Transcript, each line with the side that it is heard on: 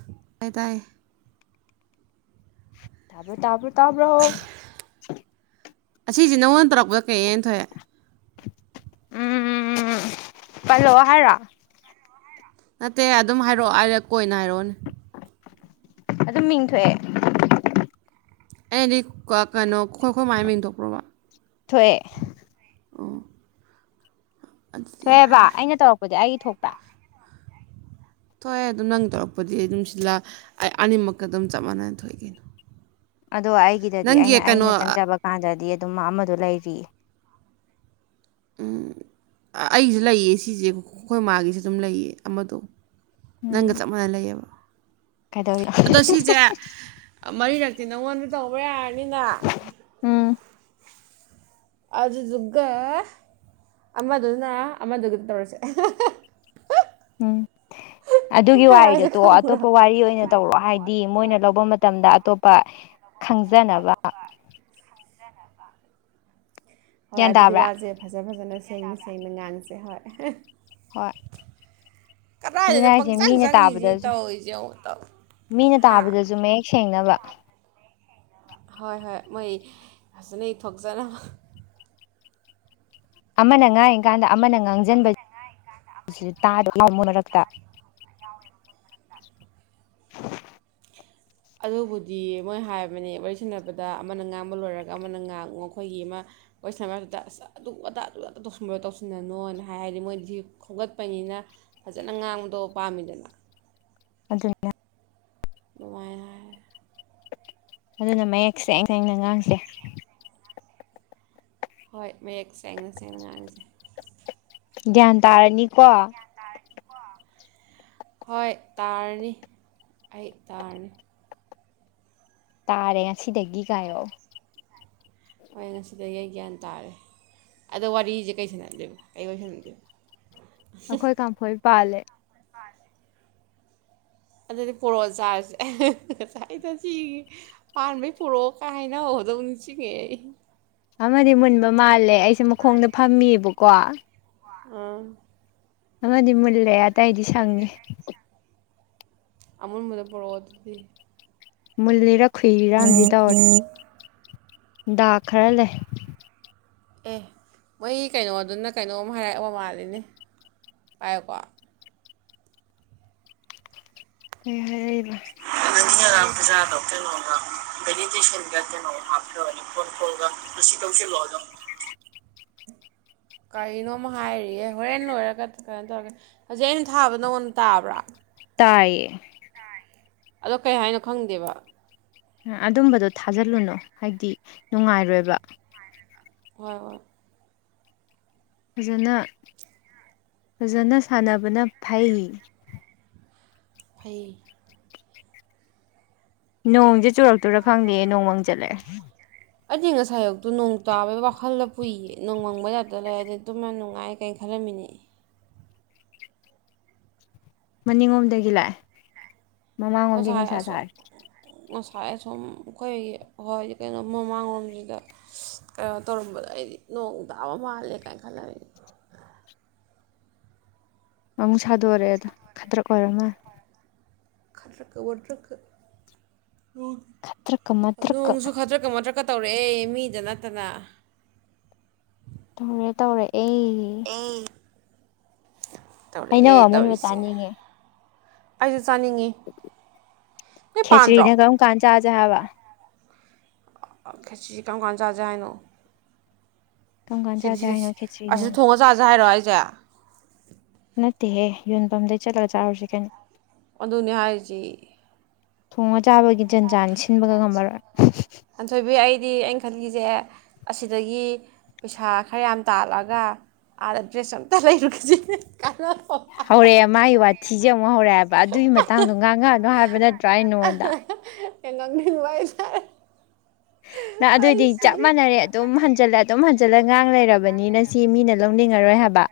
right: [unintelligible] ꯇꯥꯏ
left: ꯇꯥꯕ꯭ꯔꯣ ꯇꯥꯕ꯭ꯔꯣ ꯇꯥꯕ꯭ꯔꯣ
right: ꯑꯁꯤꯁꯦ ꯅꯉꯣꯟꯗ ꯇꯧꯔꯛꯄꯗ ꯀꯩꯑꯅ ꯊꯣꯛꯑꯦ
left: ꯎꯝ ꯄꯜꯂꯛꯑꯣ ꯍꯥꯏꯔꯣ
right: ꯅꯠꯇꯦ ꯑꯗꯨꯝ ꯍꯥꯏꯔꯛꯑꯣ ꯍꯥꯏꯔꯛ ꯀꯣꯏꯅ ꯍꯥꯏꯔꯛꯑꯣꯅꯦ
left: ꯑꯗꯨꯝ ꯃꯤꯡ ꯊꯣꯛꯑꯦ
right: ꯑꯩꯅ ꯍꯥꯏꯗꯤ ꯀ ꯀꯩꯅꯣ ꯑꯩꯈꯣꯏ ꯑꯩꯈꯣꯏ ꯃꯥꯏ ꯃꯤꯡ ꯊꯣꯛꯄ꯭ꯔꯣꯕ
left: ꯊꯣꯛꯑꯦ
right: ꯑꯣ ꯑꯗꯨꯗꯤ
left: ꯊꯣꯛꯑꯦꯕ
right: ꯌꯥꯔꯦ
left: ꯑꯩꯅ ꯇꯧꯔꯛꯄꯗꯤ ꯑꯩꯒꯤ ꯊꯣꯛꯄ [inaudible] [unintelligible]
right: ꯊꯣꯛꯑꯦ ꯑꯗꯨꯝ ꯅꯪ ꯇꯧꯔꯛꯄꯗꯤ ꯑꯗꯨꯝ ꯁꯤꯜꯂ ꯑꯅꯤꯃꯛꯛꯇ ꯑꯗꯨꯝ ꯆꯞ ꯃꯥꯟꯅꯅ ꯊꯣꯛꯏ ꯀꯩꯅꯣ
left: ꯑꯗꯣ ꯑꯩꯒꯤꯗꯗꯤ
right: ꯅꯪꯒꯤ
left: ꯑꯩꯅ
right: ꯀꯩꯅꯣ
left: ꯑꯩꯅ
right: ꯑ-
left: ꯆꯪꯖꯕ ꯀꯥꯟꯗꯗꯤ ꯑꯗꯨꯃ ꯑꯃꯗꯣ ꯂꯩꯔꯤ
right: ꯎꯝ ꯑꯩꯁꯨ ꯂꯩꯌꯦ ꯁꯤꯁꯦ ꯑꯩꯈꯣꯏ ꯃꯥꯒꯤꯁꯨ ꯑꯗꯨꯝ ꯂꯩꯌꯦ ꯑꯃꯗꯣ ꯅꯪꯒ
left: ꯎꯝ
right: ꯆꯞ ꯃꯥꯟꯅꯅ ꯂꯩꯌꯦꯕ
left: ꯀꯩꯗꯧꯔꯤꯅꯣ
right: ꯑꯗꯣ ꯁꯤꯁꯦ ꯃꯔꯤꯔꯛꯇꯤ ꯅꯪꯉꯣꯟꯗ ꯇꯧꯕ ꯄꯨꯔ ꯑꯅꯤꯅ
left: ꯎꯝ
right: ꯑꯗꯨꯗꯨꯒ ꯑꯃꯗꯨꯅ ꯑꯃꯗꯨꯒ ꯇꯧꯔꯁꯦ
left: ꯎꯝ ꯑꯗꯨꯒꯤ
right: ꯑꯩ ꯍꯥꯏꯁꯦ
left: ꯋꯥꯔꯤꯗꯨꯇꯣ
right: ꯈꯪꯕ꯭ꯔꯣ
left: ꯑꯇꯣꯞꯄ ꯋꯥꯔꯤ ꯑꯣꯏꯅ ꯇꯧꯔꯣ ꯍꯥꯏꯗꯤ ꯃꯣꯏꯅ ꯂꯧꯕ ꯃꯇꯝ ꯃꯇꯝꯗ ꯑꯇꯣꯞꯄ ꯈꯪꯖꯅꯕ
right: ꯍꯣꯏ
left: ꯒ꯭ꯌꯥꯟ
right: ꯑꯗꯨꯗꯤ
left: ꯇꯥꯕ꯭ꯔꯥ
right: ꯋꯥꯖꯦ ꯐꯖ ꯐꯖꯅ ꯁꯦꯝ ꯁꯦꯝꯃ ꯉꯥꯡꯁꯦ ꯍꯣꯏ꯫
left: ꯍꯣꯏ ꯑꯗꯨꯅꯦ
right: ꯀꯗꯥꯏꯗꯅꯣ
left: ꯍꯥꯏꯁꯦ
right: ꯄꯪꯆꯪ
left: ꯃꯤꯅ
right: ꯆꯪꯉꯤꯁꯤ
left: ꯇꯥꯕꯗꯁꯨ
right: ꯇꯧꯔꯤꯁꯦ ꯑꯃꯨꯛꯇꯪ
left: ꯃꯤꯅ
right: ꯍꯥ
left: ꯇꯥꯕꯗꯁꯨ ꯃꯌꯦꯛ ꯁꯦꯡꯅꯕ꯫ [inaudible]
right: ꯍꯣꯏ - ꯍꯣꯏ ꯃꯣꯏ ꯐꯖꯅ ꯏ ꯊꯣꯛꯆꯅꯕ꯫
left: ꯑꯃꯅ ꯉꯥꯉꯤ ꯀꯥꯟꯗ ꯑꯃꯅ ꯉꯥꯡꯖꯟꯕꯁꯤꯁꯨ ꯇꯥꯗ ꯃꯔꯛ ꯃꯔꯛꯇ꯫
right: ꯑꯗꯨꯕꯨꯗꯤ ꯃꯣꯏ ꯍꯥꯏꯕꯅꯦ ꯋꯥꯔꯤ ꯁꯥꯟꯅꯕꯗ ꯑꯃꯅ ꯉꯥꯡꯕ ꯂꯣꯏꯔꯒ ꯑꯃꯅ ꯉꯥꯡꯉꯨ ꯑꯩꯈꯣꯏꯒꯤ ꯑꯃ ꯋꯥꯔꯤ ꯁꯥꯟꯅꯕꯗꯨꯗ ꯑꯁ ꯑꯗꯨ ꯑꯗꯥ ꯑꯗꯨ ꯑ ꯇꯧꯁꯤꯟꯕ ꯇꯧꯁꯤꯟꯅꯅꯣꯅ ꯍꯥꯏ ꯍꯥꯏꯗꯤ ꯃꯣꯏꯗꯤ ꯁꯤ ꯈꯣꯝꯒꯠꯄꯅꯤꯅ ꯐꯖꯅ ꯉꯥꯡꯕꯗꯣ ꯄꯥꯝꯃꯤꯗꯅ꯫
left: ꯑꯗꯨꯅꯤ꯫
right: ꯗꯨꯃꯥꯏ ꯍꯥꯏ
left: ꯑꯗꯨꯅ ꯃꯌꯦꯛ ꯁꯦꯡ - ꯁꯦꯡꯅ ꯉꯥꯡꯁꯦ꯫
right: ꯍꯣꯏ ꯃꯌꯦꯛ ꯁꯦꯡꯅ- ꯁꯦꯡꯅ ꯉꯥꯡꯖꯦ꯫
left: ꯒ꯭ꯌꯥꯟ ꯇꯥꯔꯅꯤꯀꯣ?
right: ꯍꯣꯏ ꯇꯥꯔꯅꯤ ꯑꯩ ꯇꯥꯔꯅꯤ꯫
left: ꯇꯥꯔꯦ ꯉꯁꯤꯗꯒꯤꯒꯥꯏꯑꯣ꯫
right: ꯍꯣꯏ ꯉꯁꯤꯗꯒꯤ ꯑꯩ ꯒ꯭ꯌꯥꯟ ꯇꯥꯔꯦ ꯑꯗꯣ ꯋꯥꯔꯤꯁꯦ ꯀꯩꯁꯥꯟꯅꯗ‌ꯣꯏꯕ ꯀꯩ ꯋꯥꯔꯤ ꯁꯟꯗꯣꯏꯕ?
left: ꯑꯈꯣꯏ ꯀꯥꯝꯐꯣꯏ ꯄꯥꯂꯦ
right: [unintelligible] ꯑꯗꯨꯗꯤ ꯄꯣꯔꯣ ꯆꯥꯔꯁꯦ ꯉꯁꯥꯏꯗ ꯁꯤ ꯄꯥꯟꯕꯩ ꯄꯣꯔꯛꯑꯣ ꯀ ꯍꯥꯏꯅ ꯍꯧꯕꯗ‌ꯣ ꯅꯤꯡꯁꯤꯡꯉꯛꯑꯦ ꯑꯩ꯫
left: ꯑꯃꯗꯤ ꯃꯨꯟꯕ ꯃꯥꯜꯂꯦ ꯑꯩꯁꯦ ꯃꯈꯣꯡꯗ ꯐꯝꯃꯤꯕꯀꯣ
right: ꯎꯝ꯫
left: ꯑꯃꯗꯤ ꯃꯨꯜꯂꯦ ꯑꯇꯩꯗꯤ ꯁꯪꯉꯦ꯫
right: ꯑꯃꯨꯟꯕꯗ‌ꯣ ꯄꯨꯔꯛꯑꯣ ꯑꯗꯨꯗꯤ꯫
left: ꯃꯨꯜꯂꯤꯔꯥ
right: [unintelligible]
left: ꯗꯥꯛ ꯈꯔ ꯂꯩ꯫
right: ꯑꯦ ꯃꯣꯏ ꯀꯩꯅꯣꯗꯨꯅ ꯀꯩꯅꯣꯝ ꯍꯥꯏꯔꯛꯑꯕ ꯃꯥꯜꯂꯤꯅꯦ ꯄꯥꯏꯌ‌ꯣꯀꯣ꯫
left: ꯀꯩ ꯍꯥꯏꯔꯛ ꯏꯕꯥ
right: ꯥ [unintelligible] ꯀꯔꯤꯅꯣ ꯑꯃ ꯍꯥꯏꯔꯤꯑꯦ ꯍꯣꯔꯦꯟ ꯂꯣꯏꯔꯒ ꯀꯩꯅꯣ ꯇꯧꯔꯒꯦ ꯍꯧꯖꯤꯛ ꯑꯩꯅ ꯊꯥꯕ ꯅꯉꯣꯟꯗ ꯇꯥꯕ꯭ꯔꯥ?
left: ꯇꯥꯏꯌꯦ꯫
right: ꯑꯗꯣ ꯀꯩ ꯍꯥꯏꯅꯣ ꯈꯪꯗꯦꯕ꯫
left: ꯑꯗꯨꯝꯕꯗꯣ ꯊꯥꯖꯤꯜꯂꯨꯅꯨ ꯍꯥꯏꯗꯤ ꯅꯨꯡꯉꯥꯏꯔꯣꯏꯕ꯫
right: ꯍꯣꯏ - ꯍꯣꯏ꯫
left: ꯐꯖꯅ ꯐꯖꯅ ꯁꯥꯟꯅꯕꯅ ꯐꯩ꯫
right: ꯐꯩ꯫
left: ꯅꯣꯡꯁꯦ ꯆꯨꯔꯛꯇꯨꯏꯔꯥ ꯈꯪꯗꯦ ꯅꯣꯡꯃꯪ ꯖꯜ ꯂꯛꯑ‌ꯦ꯫
right: ꯑꯩꯗꯤ ꯉꯁꯥꯏ ꯑꯌꯨꯛꯇ‌ꯣ ꯅꯣꯡ ꯇꯥꯕꯩ ꯋꯥꯈꯜꯗ ꯄꯨꯏꯌꯦ ꯅꯣꯡꯃꯪꯕꯩ ꯇꯥꯏꯞꯇꯥ ꯂꯩ ꯑꯗ ꯇꯨꯝꯕꯥ ꯅꯨꯡꯉꯥꯏ ꯀꯥꯏ ꯈꯜꯂꯝꯃꯤꯅ‌ꯦ
left: ꯃꯅꯤꯡꯂꯣꯝꯗꯒꯤ ꯂꯥꯛꯑꯦ ꯃꯃꯥꯡꯂꯣꯝꯗꯤ
right: ꯉꯁꯥꯏ
left: ꯅꯨꯡꯁꯥ
right: ꯑꯁꯣꯝ
left: ꯁꯥꯔꯦ
right: ꯉꯁꯥꯏ ꯑꯁꯨꯝ ꯑꯩꯈꯣꯏꯒꯤ ꯍꯣꯏ ꯀꯩꯅꯣꯝ ꯃꯃꯥꯡꯂꯣꯝꯁꯤꯗ ꯀꯩꯅꯣ ꯇꯧꯔꯝꯕꯗ ꯑꯩꯗꯤ ꯅꯣꯡ ꯇꯥꯕ ꯃꯥꯜꯂꯦ ꯀꯥꯏꯅ ꯈꯜꯂꯝꯃꯤꯅ‌ꯦ
left: ꯑꯃꯨꯛ ꯁꯥꯗꯣꯔꯛꯑꯦꯗꯨ ꯈꯗ꯭ꯔꯛ ꯑꯣꯏꯔ ꯃꯥꯜꯂꯦ
right: ꯈꯗꯔꯛꯀ ꯑꯣꯗꯔꯛꯀ
left: ꯃꯇ꯭ꯔꯛꯀ ꯃꯇ꯭ꯔꯛꯀ
right: ꯅꯣꯡꯁꯨ ꯈꯥꯗꯔꯛꯀꯥ ꯃꯗꯔꯛꯀꯥ ꯀ ꯇꯧꯔꯛꯑꯦ ꯃꯤꯗ ꯅꯠꯇꯅ
left: ꯇꯧꯔꯦ ꯇꯧꯔꯦ ꯑꯩ
right: ꯑꯦ ꯇꯧꯔꯛꯑꯦ
left: ꯍꯩꯅꯧ ꯑꯃꯨꯟꯕ ꯆꯥꯅꯤꯡꯉꯦ
right: ꯑꯩꯁꯨꯦ ꯆꯥꯅꯤꯡꯉꯤ ꯅꯣꯏ ꯄꯥꯟꯗ꯭ꯔꯣ
left: ꯆꯥꯖꯦ ꯍꯥꯏꯕꯥ
right: ꯈꯦꯆꯔꯤ ꯀꯔꯝ ꯀꯥꯟ ꯆꯥꯖꯦ ꯍꯥꯏꯅꯣ
left: ꯀꯔꯝ ꯀꯥꯟ ꯆꯥꯁꯦ
right: ꯁꯤꯗꯤ ꯁꯤ
left: ꯍꯥꯏꯅꯣ ꯈꯦꯆ꯭ꯔꯤꯅ
right: ꯑꯁꯤꯗ ꯊꯣꯡꯉ ꯆꯥꯁꯦ ꯍꯥꯏꯔꯣ ꯑꯩ ꯌꯥ
left: ꯅꯠꯇꯦꯍꯦ ꯌꯣꯟꯐꯝꯗꯩ ꯆꯠꯂꯒ ꯆꯥꯔꯨꯁꯤ ꯀꯩꯅꯣ
right: ꯑꯗꯨꯅꯤ ꯍꯥꯏꯔꯤꯁꯤ
left: ꯊꯣꯡꯉ ꯆꯥꯕꯒꯤ ꯖꯟꯖꯥꯟ ꯁꯤꯟꯕꯒ ꯉꯝꯃꯔꯣꯏ
right: ꯑꯊꯣꯏꯕꯤ ꯑꯩꯗꯤ ꯈꯟꯒꯤꯁꯦ ꯑꯁꯤꯗꯒꯤ ꯄꯩꯁꯥ ꯈꯔ ꯌꯥꯝ ꯇꯥꯜꯂꯛꯒ ꯑꯥꯗ ꯗ꯭ꯔꯦꯁ ꯑꯝꯇ ꯂꯩꯔꯨꯈꯤꯁꯦ
left: ꯍꯧꯔꯦ ꯃꯥꯒꯤ ꯋꯥ ꯊꯤꯖꯡ ꯑꯃꯨꯛ ꯍꯧꯔꯛꯑꯕ ꯑꯗꯨꯒꯤ ꯃꯇꯥꯡꯗꯣ ꯉꯥꯡꯉꯛꯑꯅꯣ ꯍꯥꯏꯕ ꯅꯠꯇ꯭ꯔꯥ ꯑꯩ ꯅꯡꯉꯣꯟꯗ
right: ꯍꯦꯛ ꯉꯥꯡꯅꯤꯡꯕꯥ ꯑꯩꯁꯦ
left: ꯅ ꯑꯗꯨꯑꯣꯏꯗꯤ ꯆꯞ ꯃꯥꯟꯅꯔꯦ ꯑꯗꯨꯝ ꯍꯟꯖꯤꯜꯂꯦ ꯑꯗꯨꯝ ꯍꯟ ꯆꯠꯂꯉꯥꯡ ꯂꯩꯔꯕꯣ ꯃꯤ ꯃꯥꯁꯤ ꯃꯤꯅ ꯂꯧꯅꯤꯡꯉꯔꯣꯏ ꯍꯥꯏꯕ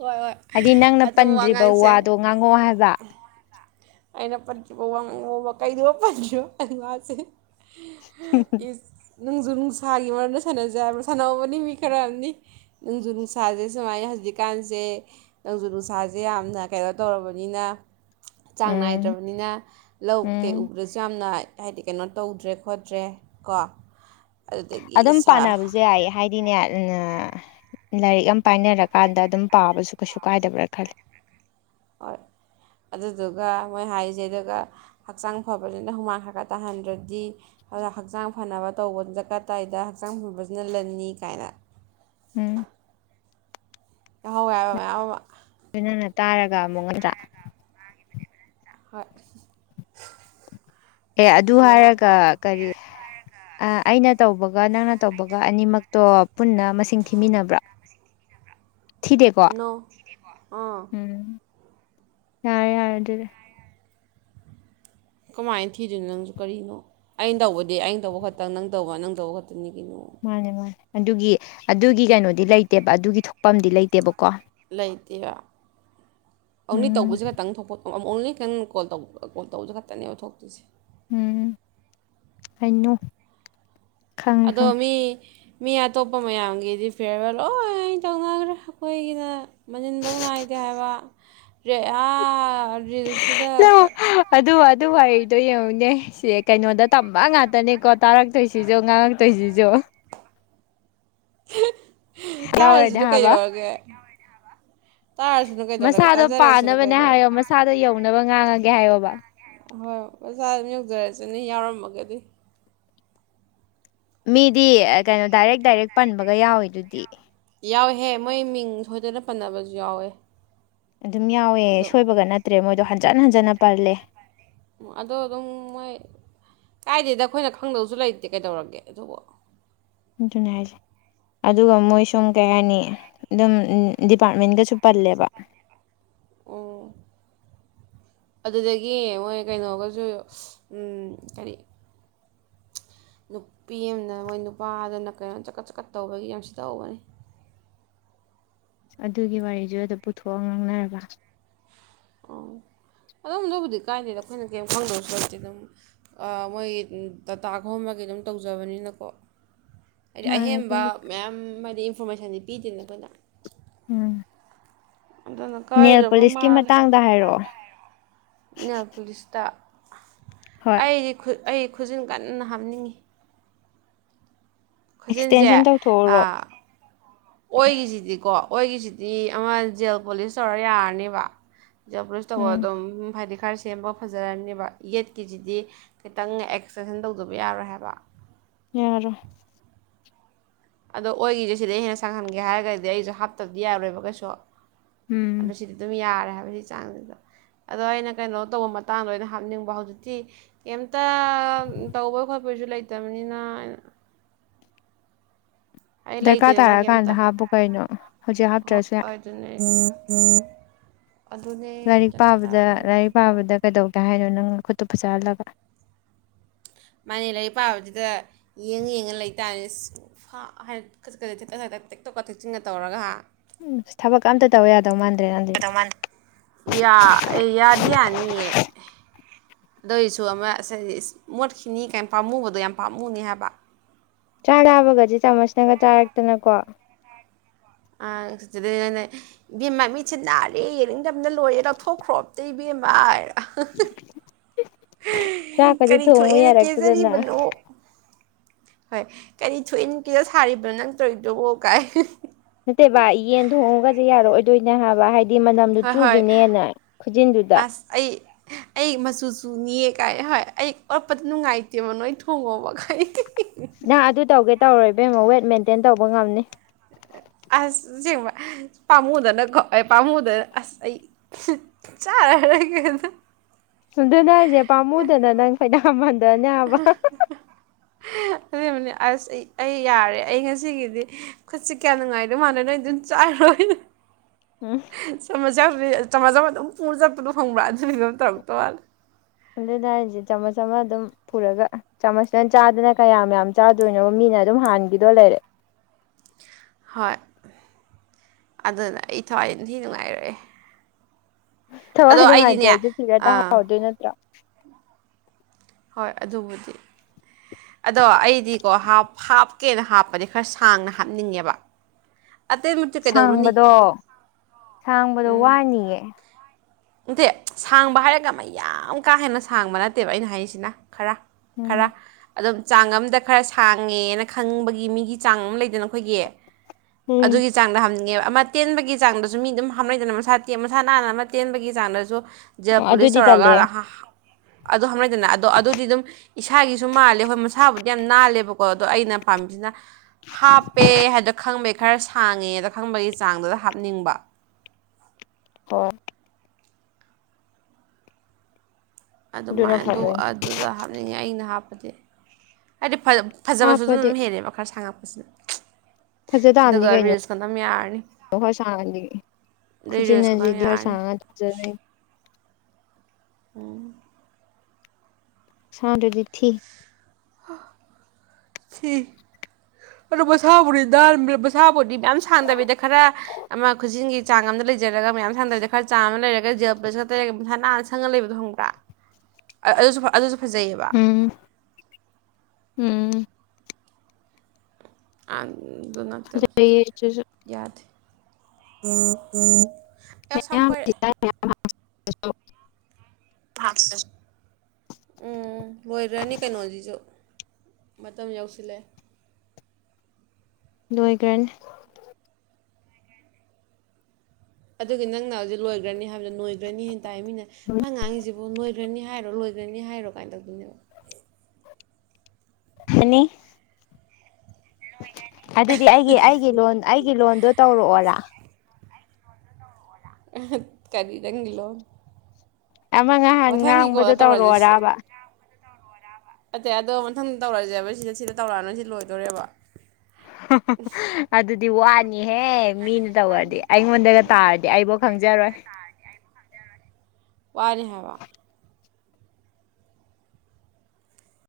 right: ꯍꯣꯏ ꯍꯣꯏ
left: ꯍꯥꯏꯗꯤ ꯅꯪꯅ
right: ꯑꯗꯣ
left: ꯄꯟꯗ꯭ꯔꯤꯕ
right: ꯋꯥꯉꯥꯡꯁꯦ
left: ꯋꯥꯗꯣ ꯉꯥꯡꯉꯛꯑꯣ ꯍꯥꯏꯕ
right: ꯑꯩꯅ ꯄꯟꯈꯤꯕꯥ ꯋꯥ ꯉꯥꯡꯉꯛꯑꯣꯕꯨ ꯀꯩ ꯄꯟꯈꯤꯕ ꯄꯜꯂꯥ ꯍꯥꯏꯁꯦ
left: [inaudible]
right: ꯅꯣꯡꯖꯨ ꯅꯨꯡꯁꯥꯒꯤ ꯃꯔꯝꯗ ꯁꯥꯟꯅꯖꯦ ꯍꯥꯏꯕ ꯁꯥꯟꯅꯍꯧꯕꯅꯤ ꯃꯤ ꯈꯔ ꯅꯣꯡꯖꯨ ꯅꯨꯡꯁꯥꯁꯦ ꯁꯨꯃꯥꯏꯅ ꯍꯧꯖꯤꯛꯀꯥꯟꯁꯦ ꯅꯣꯡꯖꯨ ꯅꯨꯡꯁꯥꯁꯦ ꯌꯥꯝꯅ ꯀꯩꯅꯣ ꯇꯧꯔꯕꯅꯤꯅ ꯆꯥꯡ
left: ꯎꯝ
right: ꯅꯥꯏꯗ꯭ꯔꯕꯅꯤꯅ ꯂꯧ
left: ꯎꯝ
right: ꯀꯩ ꯎꯕꯗꯁꯨ ꯌꯥꯝꯅ ꯍꯥꯏꯗꯤ ꯀꯩꯅꯣ ꯇꯧꯗ꯭ꯔꯦ ꯈꯣꯠꯇ꯭ꯔꯦ ꯀꯣ ꯑꯗꯨꯗꯒꯤ
left: ꯑꯗꯨꯝ
right: ꯁꯥ
left: ꯄꯥꯟꯅꯕꯁꯨꯦ ꯌꯥꯏ ꯍꯥꯏꯗꯤꯅꯦ ꯂꯥꯏꯔꯤꯛ ꯑꯃ ꯄꯥꯏꯅꯔꯀꯥꯟꯗ ꯑꯗꯨꯝ ꯄꯥꯕꯁꯨ ꯀꯩꯁꯨ ꯀꯥꯏꯗꯕ꯭ꯔꯥ ꯈꯜꯂꯤ
right: ꯍꯣꯏ ꯑꯗꯨꯗꯨꯒ ꯃꯣꯏ ꯍꯥꯏꯔꯤꯁꯦ ꯑꯗꯨꯒ ꯍꯛꯆꯥꯡ ꯐꯕꯁꯤꯅ ꯍꯨꯃꯥꯡ ꯈꯔ ꯈꯔ ꯇꯥꯍꯟꯗ꯭ꯔꯗꯤ ꯍꯛꯆꯥꯡ ꯐꯅꯕ ꯇꯧꯕ ꯗꯔꯀꯥꯔ ꯇꯥꯏꯗ ꯍꯛꯆꯥꯡ ꯐꯕꯁꯤꯅ ꯂꯟꯅꯤ ꯀꯥꯏꯅ
left: ꯎꯝ
right: ꯇꯥꯍꯧꯋꯦ ꯍꯥꯏꯕ ꯃꯌꯥꯝ ꯑꯃ
left: ꯂꯣꯏꯅꯅ ꯇꯥꯔꯒ ꯑꯃꯨꯛ ꯉꯠꯇ꯭ꯔ
right: ꯍꯣꯏ
left: ꯑꯦ ꯑꯗꯨ
right: ꯕꯦꯔꯥ
left: ꯍꯥꯏꯔꯒ
right: ꯀꯥꯗ꯭ꯔꯣ
left: ꯀꯔꯤ ꯑ ꯑꯩꯅ ꯇꯧꯕ ꯒ ꯅꯪꯅ ꯇꯧꯕꯒ ꯑꯅꯤꯃꯛꯇꯣ ꯄꯨꯟꯅ ꯃꯁꯤꯡ ꯊꯤꯃꯤꯟꯅꯕ꯭ꯔꯥ ꯊꯤꯗꯦꯀꯣ
right: ꯅꯣ ꯑꯥ
left: ꯎꯝ ꯌꯥꯔꯦ ꯌꯥꯔꯦ ꯑꯗꯨꯗꯤ
right: ꯀꯃꯥꯏꯅ ꯊꯤꯗꯣꯏꯅꯣ ꯅꯪꯁꯨ ꯀꯔꯤꯅꯣ ꯑꯩꯅ ꯇꯧꯕꯗꯤ ꯑꯩꯅ ꯇꯧꯕ ꯈꯛꯇꯪ ꯅꯪ ꯇꯧꯕ ꯅꯪ ꯇꯧꯕ ꯈꯛꯇꯅꯤ ꯀꯩꯅꯣ
left: ꯃꯥꯟꯅꯦ ꯃꯥꯅꯦ ꯑꯗꯨꯒꯤ ꯑꯗꯨꯒꯤ ꯀꯩꯅꯣꯗꯤ ꯂꯩꯇꯦꯕ ꯑꯗꯨꯒꯤ ꯊꯣꯛꯐꯝꯗꯤ ꯂꯩꯇꯦꯕ
right: ꯂꯩꯇꯦꯌꯥ ꯑꯣꯡꯂꯤ
left: ꯎꯝ
right: ꯇꯧꯕꯁꯤ ꯈꯇꯪ ꯊꯣꯛꯄ ꯑꯣꯡꯂꯤ ꯀꯦꯟ ꯀꯣꯜ ꯇꯧꯕ ꯀꯣꯜ ꯇꯧꯕꯁꯦ ꯈꯛꯇꯅꯦꯕ ꯊꯣꯛꯇꯣꯏꯁꯦ
left: ꯎꯝ ꯑꯩ ꯅꯣ
right: ꯑꯗꯣ ꯃꯤ ꯃꯤ ꯑꯇꯣꯞꯄ ꯃꯌꯥꯝꯒꯤꯗꯤ ꯐꯤꯌꯔꯋꯦꯜ ꯂꯣꯏꯅ ꯇꯧꯅꯈ꯭ꯔꯦ ꯑꯩꯈꯣꯏꯒꯤꯅ ꯃꯅꯤꯟ ꯐꯧ ꯅꯥꯏꯗꯦ ꯍꯥꯏꯕ ꯔꯦ ꯑꯥ ꯔꯤꯜꯁꯁꯤꯗ
left: ꯑꯗꯨ ꯑꯗꯨ ꯋꯥꯍꯩꯗꯣ ꯌꯦꯡꯉꯣ ꯅꯦ ꯁꯤ ꯀꯩꯅꯣꯗ ꯇꯝꯕ ꯉꯥꯛꯇꯅꯦꯀꯣ ꯇꯥꯔꯛꯇꯣꯏꯁꯤꯁꯨ ꯉꯥꯡꯉꯛꯇꯣꯏꯁꯤꯁꯨ
right: [unintelligible]
left: ꯌꯥꯎꯔꯅꯦ
right: ꯇꯥꯔꯖꯤꯅꯣ
left: ꯍꯥꯏꯕ
right: ꯀꯩꯗꯧꯔꯒꯦ ꯇꯥꯔꯁꯅꯨ ꯀꯩꯗꯧꯔꯒꯦ
left: ꯃꯁꯥꯗꯣ
right: ꯇꯥꯖꯔꯁꯅꯨ
left: ꯄꯥꯟꯅꯕꯅꯦ
right: ꯀꯩꯗꯧꯔꯒꯦ
left: ꯍꯥꯏꯌꯣ ꯃꯁꯥꯗꯣ ꯌꯧꯅꯕ ꯉꯥꯡꯒꯦ ꯍꯥꯏꯌꯣꯕ
right: ꯍꯣꯏ ꯃꯁꯥ ꯑꯗꯨꯝ ꯌꯧꯖꯔꯁꯤꯅꯤ ꯌꯥꯎꯔꯝꯃꯒꯗꯤ
left: ꯃꯤꯗꯤ ꯀꯩꯅꯣ ꯗꯥꯏꯔꯦꯛ ꯗꯥꯏꯔꯦꯛ ꯄꯟꯕꯒ ꯌꯥꯎꯋꯤ ꯗꯨꯗꯤ
right: ꯌꯥꯎꯋꯦꯍꯦ ꯃꯣꯏ ꯃꯤꯡ ꯁꯣꯏꯗꯅ ꯄꯟꯅꯕꯁꯨ ꯌꯥꯎꯋꯦ
left: ꯑꯗꯨꯝ ꯌꯥꯎꯋꯦ
right: ꯑꯗꯣ
left: ꯁꯣꯏꯕꯒ ꯅꯠꯇ꯭ꯔꯦ ꯃꯣꯏ ꯑꯗꯣ ꯍꯟꯖꯟ ꯍꯟꯖꯟꯅ ꯄꯜꯂꯦ
right: ꯑꯗꯣ ꯑꯗꯨꯝ ꯃꯣꯏ ꯀꯥꯏꯗꯦꯗ ꯑꯩꯈꯣꯏꯅ ꯈꯪꯗꯧꯁꯨ ꯂꯩꯇꯦ ꯀꯩꯗꯧꯔꯒꯦ ꯑꯗꯨꯕꯨ
left: ꯑꯗꯨꯅꯦ ꯍꯥꯏꯁꯦ ꯑꯗꯨꯒ ꯃꯣꯏ ꯁꯨꯝ ꯀꯩ ꯍꯥꯏꯅꯤ ꯑꯗꯨꯝ ꯗꯤꯄꯥꯔꯠꯃꯦꯟꯒꯁꯨ ꯄꯜꯂꯦꯕ
right: ꯑꯣ ꯑꯗꯨꯗꯒꯤ ꯃꯣꯏ ꯀꯩꯅꯣꯒꯁꯨ ꯎꯝ ꯀꯔꯤ ꯅꯨꯄꯤ ꯑꯃꯅ ꯃꯣꯏ ꯅꯨꯄꯥꯗꯨꯅ ꯀꯩꯅꯣꯝ ꯆꯀꯠ ꯆꯀꯠ ꯇꯧꯕꯒꯤ ꯌꯥꯝ ꯁꯤꯇꯍꯧꯕꯅꯤ
left: ꯑꯗꯨꯒꯤ ꯋꯥꯔꯤꯁꯨ ꯑꯗ ꯄꯨꯊꯣꯛꯑꯒ ꯉꯥꯡꯅꯥꯔꯕ
right: ꯑꯣ ꯑꯗꯨꯝ ꯑꯗꯨꯕꯨꯗꯤ ꯀꯥꯏꯗꯦꯗ ꯑꯈꯣꯏꯅ ꯀꯩꯝ ꯈꯪꯗꯧꯁꯨ ꯅꯠꯇꯦ ꯑꯗꯨꯝ ꯃꯣꯏ ꯗꯇꯥ ꯈꯣꯝꯕꯒꯤ ꯑꯗꯨꯝ ꯇꯧꯖꯕꯅꯤꯅꯀꯣ ꯍꯥꯏꯗꯤ
left: ꯃꯥꯅꯦ
right: ꯑꯍꯦꯟꯕ
left: ꯑꯗꯨꯕꯨꯗꯤ
right: ꯃꯌꯥꯝ ꯃ ꯍꯥꯏꯗꯤ ꯏꯟꯐꯣꯔꯃꯦꯁꯟꯗꯤ ꯄꯤꯗꯦꯅ ꯑꯈꯣꯏꯅ
left: ꯎꯝ
right: ꯑꯗꯨꯅ
left: ꯅꯦꯜ
right: ꯀꯥꯏꯗꯕ
left: ꯄꯣꯂꯤꯁꯀꯤ
right: ꯃꯥꯜꯂꯦ
left: ꯃꯇꯥꯡꯗ ꯍꯥꯏꯔꯛꯑꯣ
right: ꯅꯦꯜ ꯄꯨꯂꯤꯁꯇ
left: ꯍꯣꯏ
right: ꯑꯩꯒꯤ ꯈꯨ ꯑꯩ ꯈꯨꯖꯤꯟ ꯀꯟꯅ ꯍꯥꯞꯅꯤꯡꯉꯤ ꯈꯨꯖꯤꯤꯟꯁꯦ
left: ꯑꯦꯛꯁꯇꯦꯟꯁꯟ ꯇꯧꯊꯣꯛꯎꯔꯣ
right: ꯑꯣꯏꯒꯤꯁꯤꯗꯤꯀꯣ ꯑꯣꯏꯒꯤꯁꯤꯗꯤ ꯑꯃ ꯖꯦꯜ ꯄꯣꯂꯤꯁ ꯇꯧꯔ ꯌꯥꯔꯅꯦꯕ ꯌꯥꯕꯣꯁ ꯇꯧꯕ
left: ꯎꯝ
right: ꯑꯗꯨ ꯍꯥꯏꯥꯏꯗꯤ ꯈꯔ ꯁꯦꯝꯕ ꯐꯖꯔꯅꯦꯕ ꯌꯦꯠꯀꯤꯁꯤꯗꯤ ꯈꯤꯇꯪ ꯑꯦꯛꯁꯇꯦꯟꯁꯟ ꯇꯧꯖꯕ ꯌꯥꯔꯣꯏ ꯍꯥꯏꯕ
left: ꯌꯥꯔꯣ
right: ꯑꯗꯣ ꯑꯣꯏꯈꯤꯁꯦ ꯁꯤꯗ ꯍꯦꯟꯅ ꯁꯪꯍꯟꯒꯦ ꯍꯥꯏꯔꯒꯗꯤ ꯑꯩꯁꯨ ꯍꯥꯞꯇꯕꯗꯤ ꯌꯥꯔꯔꯣꯏꯕ ꯀꯩꯁꯨ ꯑ
left: ꯎꯝ
right: ꯁꯤꯗꯤ ꯇꯝ ꯌꯥꯔ ꯍꯥꯏ ꯍꯥꯏꯕꯒꯤ ꯆꯥꯡꯁꯤꯗ ꯑꯗꯣ ꯑꯩꯅ ꯀꯩꯅꯣ ꯇꯧꯕ ꯃꯇꯥꯡꯗ ꯑ ꯑꯣꯏꯅ ꯍꯥꯞꯅꯤꯡꯕ ꯍꯧꯖꯤꯛꯇꯤ ꯀꯩꯝꯇ ꯇꯧꯕꯣꯏ ꯈꯣꯠꯄꯁꯨ ꯂꯩꯇꯕꯅꯤꯅ ꯑꯩꯅ ꯑꯩ
left: ꯗꯔꯀꯥꯔ
right: ꯂꯩꯇꯦꯗꯅ
left: ꯇꯥꯔꯛꯑꯀꯥꯟꯗ ꯍꯥꯞꯄꯨ ꯀꯩꯅꯣ ꯍꯧꯖꯤꯛ
right: ꯍꯣꯏ ꯑꯗꯨ
left: ꯍꯥꯞꯇ꯭ꯔꯁꯨ
right: ꯑꯗꯨꯅꯦ ꯑꯗꯨꯅꯦ
left: ꯂꯥꯏꯔꯤꯛ
right: ꯗꯔꯀꯥꯔ
left: ꯄꯥꯕꯗ
right: ꯇꯥꯔꯀꯥꯟꯗ
left: ꯂꯥꯏꯔꯤꯛ
right: ꯍꯥꯏꯒꯦ ꯌꯥꯏ
left: ꯄꯥꯕꯗ ꯀꯩꯗꯧꯇꯦ ꯍꯥꯏꯅꯣ ꯅꯪ ꯈꯨꯠꯇ ꯐꯖꯥꯍꯜꯂꯒ
right: ꯃꯥꯅꯦ ꯂꯥꯏꯔꯤꯛ ꯄꯥꯕꯁꯤꯗ ꯌꯦꯡꯉ ꯌꯦꯡꯉ ꯂꯩꯇꯥꯥꯔꯅꯦ ꯈꯖꯤꯛ ꯈꯖꯤꯛ ꯊꯛ ꯀꯊ ꯊꯛ ꯊꯦꯛꯇꯣꯛ ꯀꯊꯛꯆꯤꯟꯒ ꯇꯧꯔꯒ
left: ꯎꯝ ꯊꯕꯛꯀ ꯑꯝꯇ ꯇꯧ ꯌꯥꯗꯧ ꯃꯥꯟꯗ꯭ꯔꯦ ꯅꯪꯗꯤ
right: ꯌꯥ ꯑꯦ ꯌꯥꯗꯤ ꯌꯥꯅꯤꯌꯦ ꯑꯗꯨꯏꯁꯨ ꯑꯃ ꯃꯣꯠꯈꯤꯅꯤ ꯀꯩ ꯄꯥꯝꯃꯨꯕꯗꯣ ꯌꯥꯝ ꯄꯥꯝꯃꯨꯅꯤ ꯍꯥꯏꯕ
left: ꯆꯥꯛ ꯆꯥꯕꯒꯗꯤ ꯆꯥꯃꯁꯅꯒ ꯆꯥꯔꯛꯇꯅꯀꯣ
right: ꯑ ꯑꯗꯨꯗꯩꯗꯤꯅꯦ, ꯏꯕꯦꯝꯃꯥ ꯃꯤꯠꯁꯦ ꯅꯥꯔꯦ ꯗꯝꯅ ꯂꯣꯏꯔꯦ ꯂꯎꯊꯣꯛꯈ꯭ꯔꯣ ꯑꯝꯇ ꯕꯤꯃꯔ [inaudible]
left: ꯆꯥꯛꯀꯗꯤ ꯊꯣꯡꯉꯨ ꯌꯥꯔꯛꯇꯗꯅ
right: ꯀꯦꯖꯔꯤꯕꯅꯣ ꯍꯣꯏ ꯀꯔꯤ ꯊꯣꯛꯏꯟ ꯀꯦꯖꯥ ꯁꯥꯔꯤꯕꯅꯣ ꯅꯪ ꯇꯧꯔꯤꯗꯣꯕꯣ ꯀꯥꯏ
left: ꯅꯠꯇꯦ ꯚ ꯌꯦꯟ ꯊꯣꯡꯉꯣꯒꯁꯦ ꯌꯥꯔꯑꯣꯗꯣꯏꯅꯦ ꯍꯥꯏꯕ ꯍꯥꯏ ꯗꯤ ꯃꯅꯝꯗꯨ
right: ꯍꯣꯏ ꯍꯣꯏ
left: ꯆꯨꯈꯤꯅꯦꯅ ꯈꯨꯖꯤꯟꯗꯨꯗ
right: ꯑꯁ ꯑꯩ ꯑꯩ ꯃꯆꯨꯁꯨꯨꯅꯤꯌꯦ ꯀꯥꯏ ꯍꯣꯏ ꯑꯩ ꯑꯣꯠꯄꯗ ꯅꯨꯡꯉꯥꯏꯇꯦꯕ ꯅꯣꯏ ꯊꯣꯡꯉꯣꯕ ꯀꯥꯏ
left: ꯅ ꯑꯗꯨ ꯇꯧꯒꯦ ꯇꯧꯔꯣꯏꯕꯦꯝꯃꯣ ꯋꯦꯠ ꯃꯦꯟꯇꯦꯟ ꯇꯧꯕ ꯉꯝꯅꯤ
right: ꯑꯁ ꯑꯁꯦꯡꯕ ꯄꯥꯃꯨꯗꯅꯀꯣ ꯑꯦ ꯄꯥꯝꯃꯨꯗꯅ ꯑꯁ ꯑꯩ ꯆꯥꯔꯔꯣꯏꯒꯦꯗ
left: ꯗꯨꯅ ꯍꯥꯏꯁꯦ ꯄꯥꯝꯃꯨꯗꯅ ꯅꯪ ꯐꯅꯌꯥꯝ ꯍꯟ
right: ꯑꯗꯨ ꯑꯃꯅꯤꯅꯤ ꯑꯁ ꯑꯩ ꯌꯥꯔꯦ ꯑꯩ ꯉꯁꯤꯒꯤꯗꯤ ꯈꯨꯠꯁꯤ ꯀꯌꯥ ꯅꯨꯡꯉꯥꯏꯗꯣꯏ ꯃꯥꯟꯅ ꯅꯣꯏ ꯑꯗꯨꯝ ꯆꯥꯏꯔꯣ
left: ꯎꯝ
right: ꯆꯃꯁ ꯌꯥꯎꯗ꯭ꯔ ꯆꯝꯃꯁ ꯑꯃ ꯑꯗꯨꯝ ꯄꯨꯔ ꯆꯠꯄꯗꯣ ꯈꯪꯕ꯭ꯔꯥ ꯑꯗꯨ ꯐꯤꯚꯝ ꯇꯧꯔꯛꯇꯧ ꯋꯥꯠꯂꯤ
left: ꯑꯗꯨꯅꯦ ꯍꯥꯏꯁꯦ ꯆꯃꯁ ꯑꯃ ꯗꯨꯝ ꯄꯨꯔꯥꯒ ꯆꯃꯁꯅ ꯆꯥꯗꯅ ꯀꯌꯥꯝ ꯌꯥꯝ ꯆꯥꯗꯣꯏꯅꯣ ꯃꯤꯅ ꯑꯗꯨꯝ ꯍꯥꯟꯒꯤꯗꯧ ꯂꯩꯔꯦ
right: ꯍꯣꯏ ꯑꯗꯨꯅ ꯑꯩ ꯊꯋꯥꯏꯅ ꯊꯤ ꯅꯨꯡꯉꯥꯏꯔꯛꯑꯦ ꯑꯗꯣ
left: ꯊꯋꯥꯏ
right: ꯑꯩꯗꯤꯅꯦ
left: ꯅꯨꯡꯉꯥꯏꯇ꯭ꯔꯖꯨ ꯐꯤꯒꯔ
right: ꯑꯥ
left: ꯇꯥꯍꯧꯗꯣꯏ ꯅꯠꯇ꯭ꯔꯣ [inaudible]
right: ꯍꯣꯏ ꯑꯗꯨꯕꯨꯗꯤ ꯑꯗꯣ ꯑꯩꯗꯤꯀꯣ ꯍꯥꯞꯀꯦꯅ ꯍꯥꯞꯄꯗꯤ ꯈꯔ ꯁꯥꯡꯅ ꯍꯥꯞꯅꯤꯡꯉꯦꯕ ꯑꯇꯩ ꯃꯛꯇꯤ ꯀꯩꯗꯧꯔꯨꯅꯤ
left: ꯁꯥꯡꯕꯗꯣ ꯁꯥꯡꯕꯗꯣ ꯋꯥꯅꯤꯌꯦ
right: ꯅꯇꯦ ꯁꯥꯡꯕ ꯍꯥꯏꯔꯒ ꯃꯌꯥꯝ ꯀꯥ ꯍꯦꯟꯅ ꯁꯥꯡꯕ ꯅꯠꯇꯦꯕ ꯑꯩꯅ ꯍꯥꯏꯔꯤꯁꯦ꯫ ꯅꯥ ꯈꯔ
left: ꯎꯝ
right: ꯈꯔ ꯑꯗꯨꯝ ꯆꯥꯡ ꯑꯝꯗ ꯈꯔ ꯁꯥꯡꯉꯦꯅ ꯈꯪꯕꯒꯤ ꯃꯤꯒꯤ ꯆꯥꯡ ꯑꯃ ꯂꯩꯗꯅ ꯑꯩꯈꯣꯏꯒꯤ
left: ꯎꯝ
right: ꯑꯗꯨꯒꯤ ꯆꯥꯡꯗ ꯍꯥꯞꯅꯤꯡꯉꯦꯕ꯫ ꯑꯃ ꯇꯦꯟꯕꯒꯤ ꯆꯥꯡꯗꯁꯨ ꯃꯤ ꯑꯗꯨꯝ ꯍꯥꯝꯅꯩꯗꯅ ꯃꯁꯥ ꯇ ꯃꯁꯥ ꯅꯥꯟꯅ ꯑꯃ ꯇꯦꯟꯕꯒꯤ ꯆꯥꯡꯗꯁꯨ [unintelligible]
left: ꯑꯗꯨꯗꯤ ꯇꯜꯂꯦ
right: ꯑꯗꯨ ꯈꯟꯕꯔ ꯖꯦꯅ ꯑꯗꯣ ꯑꯗꯨꯗꯤ ꯑꯗꯨꯝ ꯏꯁꯥꯒꯤꯁꯨ ꯃꯥꯜꯂꯦ ꯍꯣꯏ ꯃꯁꯥꯕꯨꯗꯤ ꯌꯥꯝ ꯅꯥꯜꯂꯦꯕꯀꯣ ꯑꯗꯣ ꯑꯩꯅ ꯄꯥꯝꯃꯤꯁꯤꯅ꯫ ꯍꯥꯞꯄꯦ ꯍꯥꯏꯗ ꯈꯪꯕꯩ꯫ ꯈꯔ ꯁꯥꯡꯉꯦꯅ ꯈꯪꯕꯩ ꯆꯥꯡꯗꯨꯗ ꯍꯥꯞꯅꯤꯡꯕ
left: ꯍꯣꯏ ꯑꯗꯨꯅ
right: ꯑꯗꯨꯃꯥꯏꯅꯗꯨ
left: ꯐꯗꯣꯏꯅꯤ
right: ꯑꯗꯨꯗ ꯍꯥꯞꯅꯤꯡꯉꯦ ꯑꯩꯅ ꯍꯥꯞ ꯑꯩꯗꯨ ꯐꯖꯕꯁꯨ ꯑꯗꯨꯝꯅ
left: ꯍꯥꯞꯄꯗꯤ
right: ꯑꯗꯨꯝ ꯍꯦꯜꯂꯦꯕ ꯈꯔ ꯁꯥꯡꯉꯛꯄ꯫ [inaudible]
left: ꯐꯖ ꯇꯥꯕꯅꯤ ꯀꯩꯅꯣ ꯈꯔ ꯁꯥꯡꯅꯗꯤ
right: ꯑꯗꯩ ꯔꯤꯜꯁ ꯈꯛꯇꯪ
left: ꯈꯨꯖꯤꯟꯅꯁꯤꯗꯤ ꯍꯔ
right: ꯌꯥꯔꯅꯤ
left: ꯁꯥꯡꯅ ꯐꯖꯅꯩ
right: ꯎꯝ
left: ꯁꯥꯡꯗꯔꯗꯤ ꯊꯤ
right: [inaudible] ꯊꯤ ꯑꯗꯣ ꯃꯁꯥꯕꯨꯗꯤ ꯅꯥꯜ ꯃꯁꯥꯕꯨꯗꯤ ꯃꯌꯥꯝ ꯁꯥꯟꯗꯕꯤꯗ ꯈꯔ ꯑꯃ ꯈꯨꯖꯤꯟꯒꯤ ꯆꯥꯡ ꯑꯃꯗ ꯂꯩꯖꯔꯒ ꯃꯌꯥꯝ ꯁꯥꯟꯗꯕꯤꯗ ꯈꯔ ꯆꯥꯡ ꯑꯃꯗ ꯂꯩꯔꯒ ꯅꯦꯜ ꯄꯣꯂꯤꯁꯀ ꯇꯩꯔ ꯃꯁꯥ ꯅꯟꯅ ꯁꯪꯅ ꯂꯩꯕꯗꯣ ꯈꯪꯕ꯭ꯔꯥ ꯑꯗꯨꯁꯨ ꯑꯗꯨ ꯐꯖꯩꯕ
left: ꯎꯝ ꯎꯝ
right: ꯑꯥ ꯑꯗꯨ ꯅꯠꯇꯕ
left: ꯑꯗꯨꯁꯨ
right: [unintelligible] ꯌꯥꯝ
left: ꯃꯤꯌꯥꯝ ꯀꯥꯏ ꯀꯥꯏ ꯑꯣ [inaudible]
right: [unintelligible] ꯎꯝ ꯂꯣꯏꯒꯔꯥꯅꯤ ꯀꯩꯅꯣꯁꯤꯁꯨ꯫ ꯃꯇꯝ ꯌꯧꯁꯤꯜꯂꯦ
left: ꯂꯣꯏꯒ꯭ꯔꯅꯤ
right: ꯑꯗꯨꯒꯤ ꯅꯪꯅ ꯍꯧꯖꯤꯛ ꯂꯣꯏꯒ꯭ꯔꯅꯤ ꯍꯥꯏꯕꯗ ꯅꯣꯏꯒ꯭ꯔꯅꯤ ꯇꯥꯏꯃꯤꯅ ꯃꯥ ꯉꯥꯡꯉꯤꯁꯤꯕꯨ ꯅꯣꯏꯒ꯭ꯔꯅꯤ ꯍꯥꯏ ꯍꯥꯏꯔꯣ ꯂꯣꯏꯗꯅꯤ ꯍꯥꯏꯔꯣ ꯀꯥꯏ ꯇꯧꯗꯣꯏꯅꯦꯕ
left: ꯑꯅꯤ ꯑꯗꯨꯗꯤ ꯑꯩꯒꯤ ꯑꯩꯒꯤ ꯂꯣꯟ ꯑꯩꯒꯤ ꯂꯣꯟꯗꯣ ꯇꯧꯔꯛꯑꯣꯔꯥ
right: ꯀꯔꯤꯗ [unintelligible]
left: ꯑꯃ ꯉꯍꯥꯟ ꯉꯥꯡꯕꯗꯣ
right: ꯇꯧꯔꯁꯦ ꯁꯤ
left: ꯇꯧꯔꯛꯑꯣꯔꯕ
right: ꯑꯇꯩ ꯑꯗꯣ ꯃꯊꯪ ꯇꯧꯔꯁꯦꯕ ꯁꯤꯗ ꯁꯤꯗ ꯇꯧꯔꯛꯑꯅꯣ ꯁꯤ ꯂꯣꯏꯗꯣꯔꯦꯕ
left: ꯑꯗꯨꯗꯤ ꯋꯥꯅꯤꯍꯦ ꯃꯤꯅ ꯇꯧꯔꯗꯤ ꯑꯩꯉꯣꯟꯗꯒ ꯇꯥꯔꯗꯤ ꯑꯩꯕꯧ ꯈꯪꯖꯔꯣꯏ
right: ꯋꯥꯅꯤ ꯍꯥꯏꯕ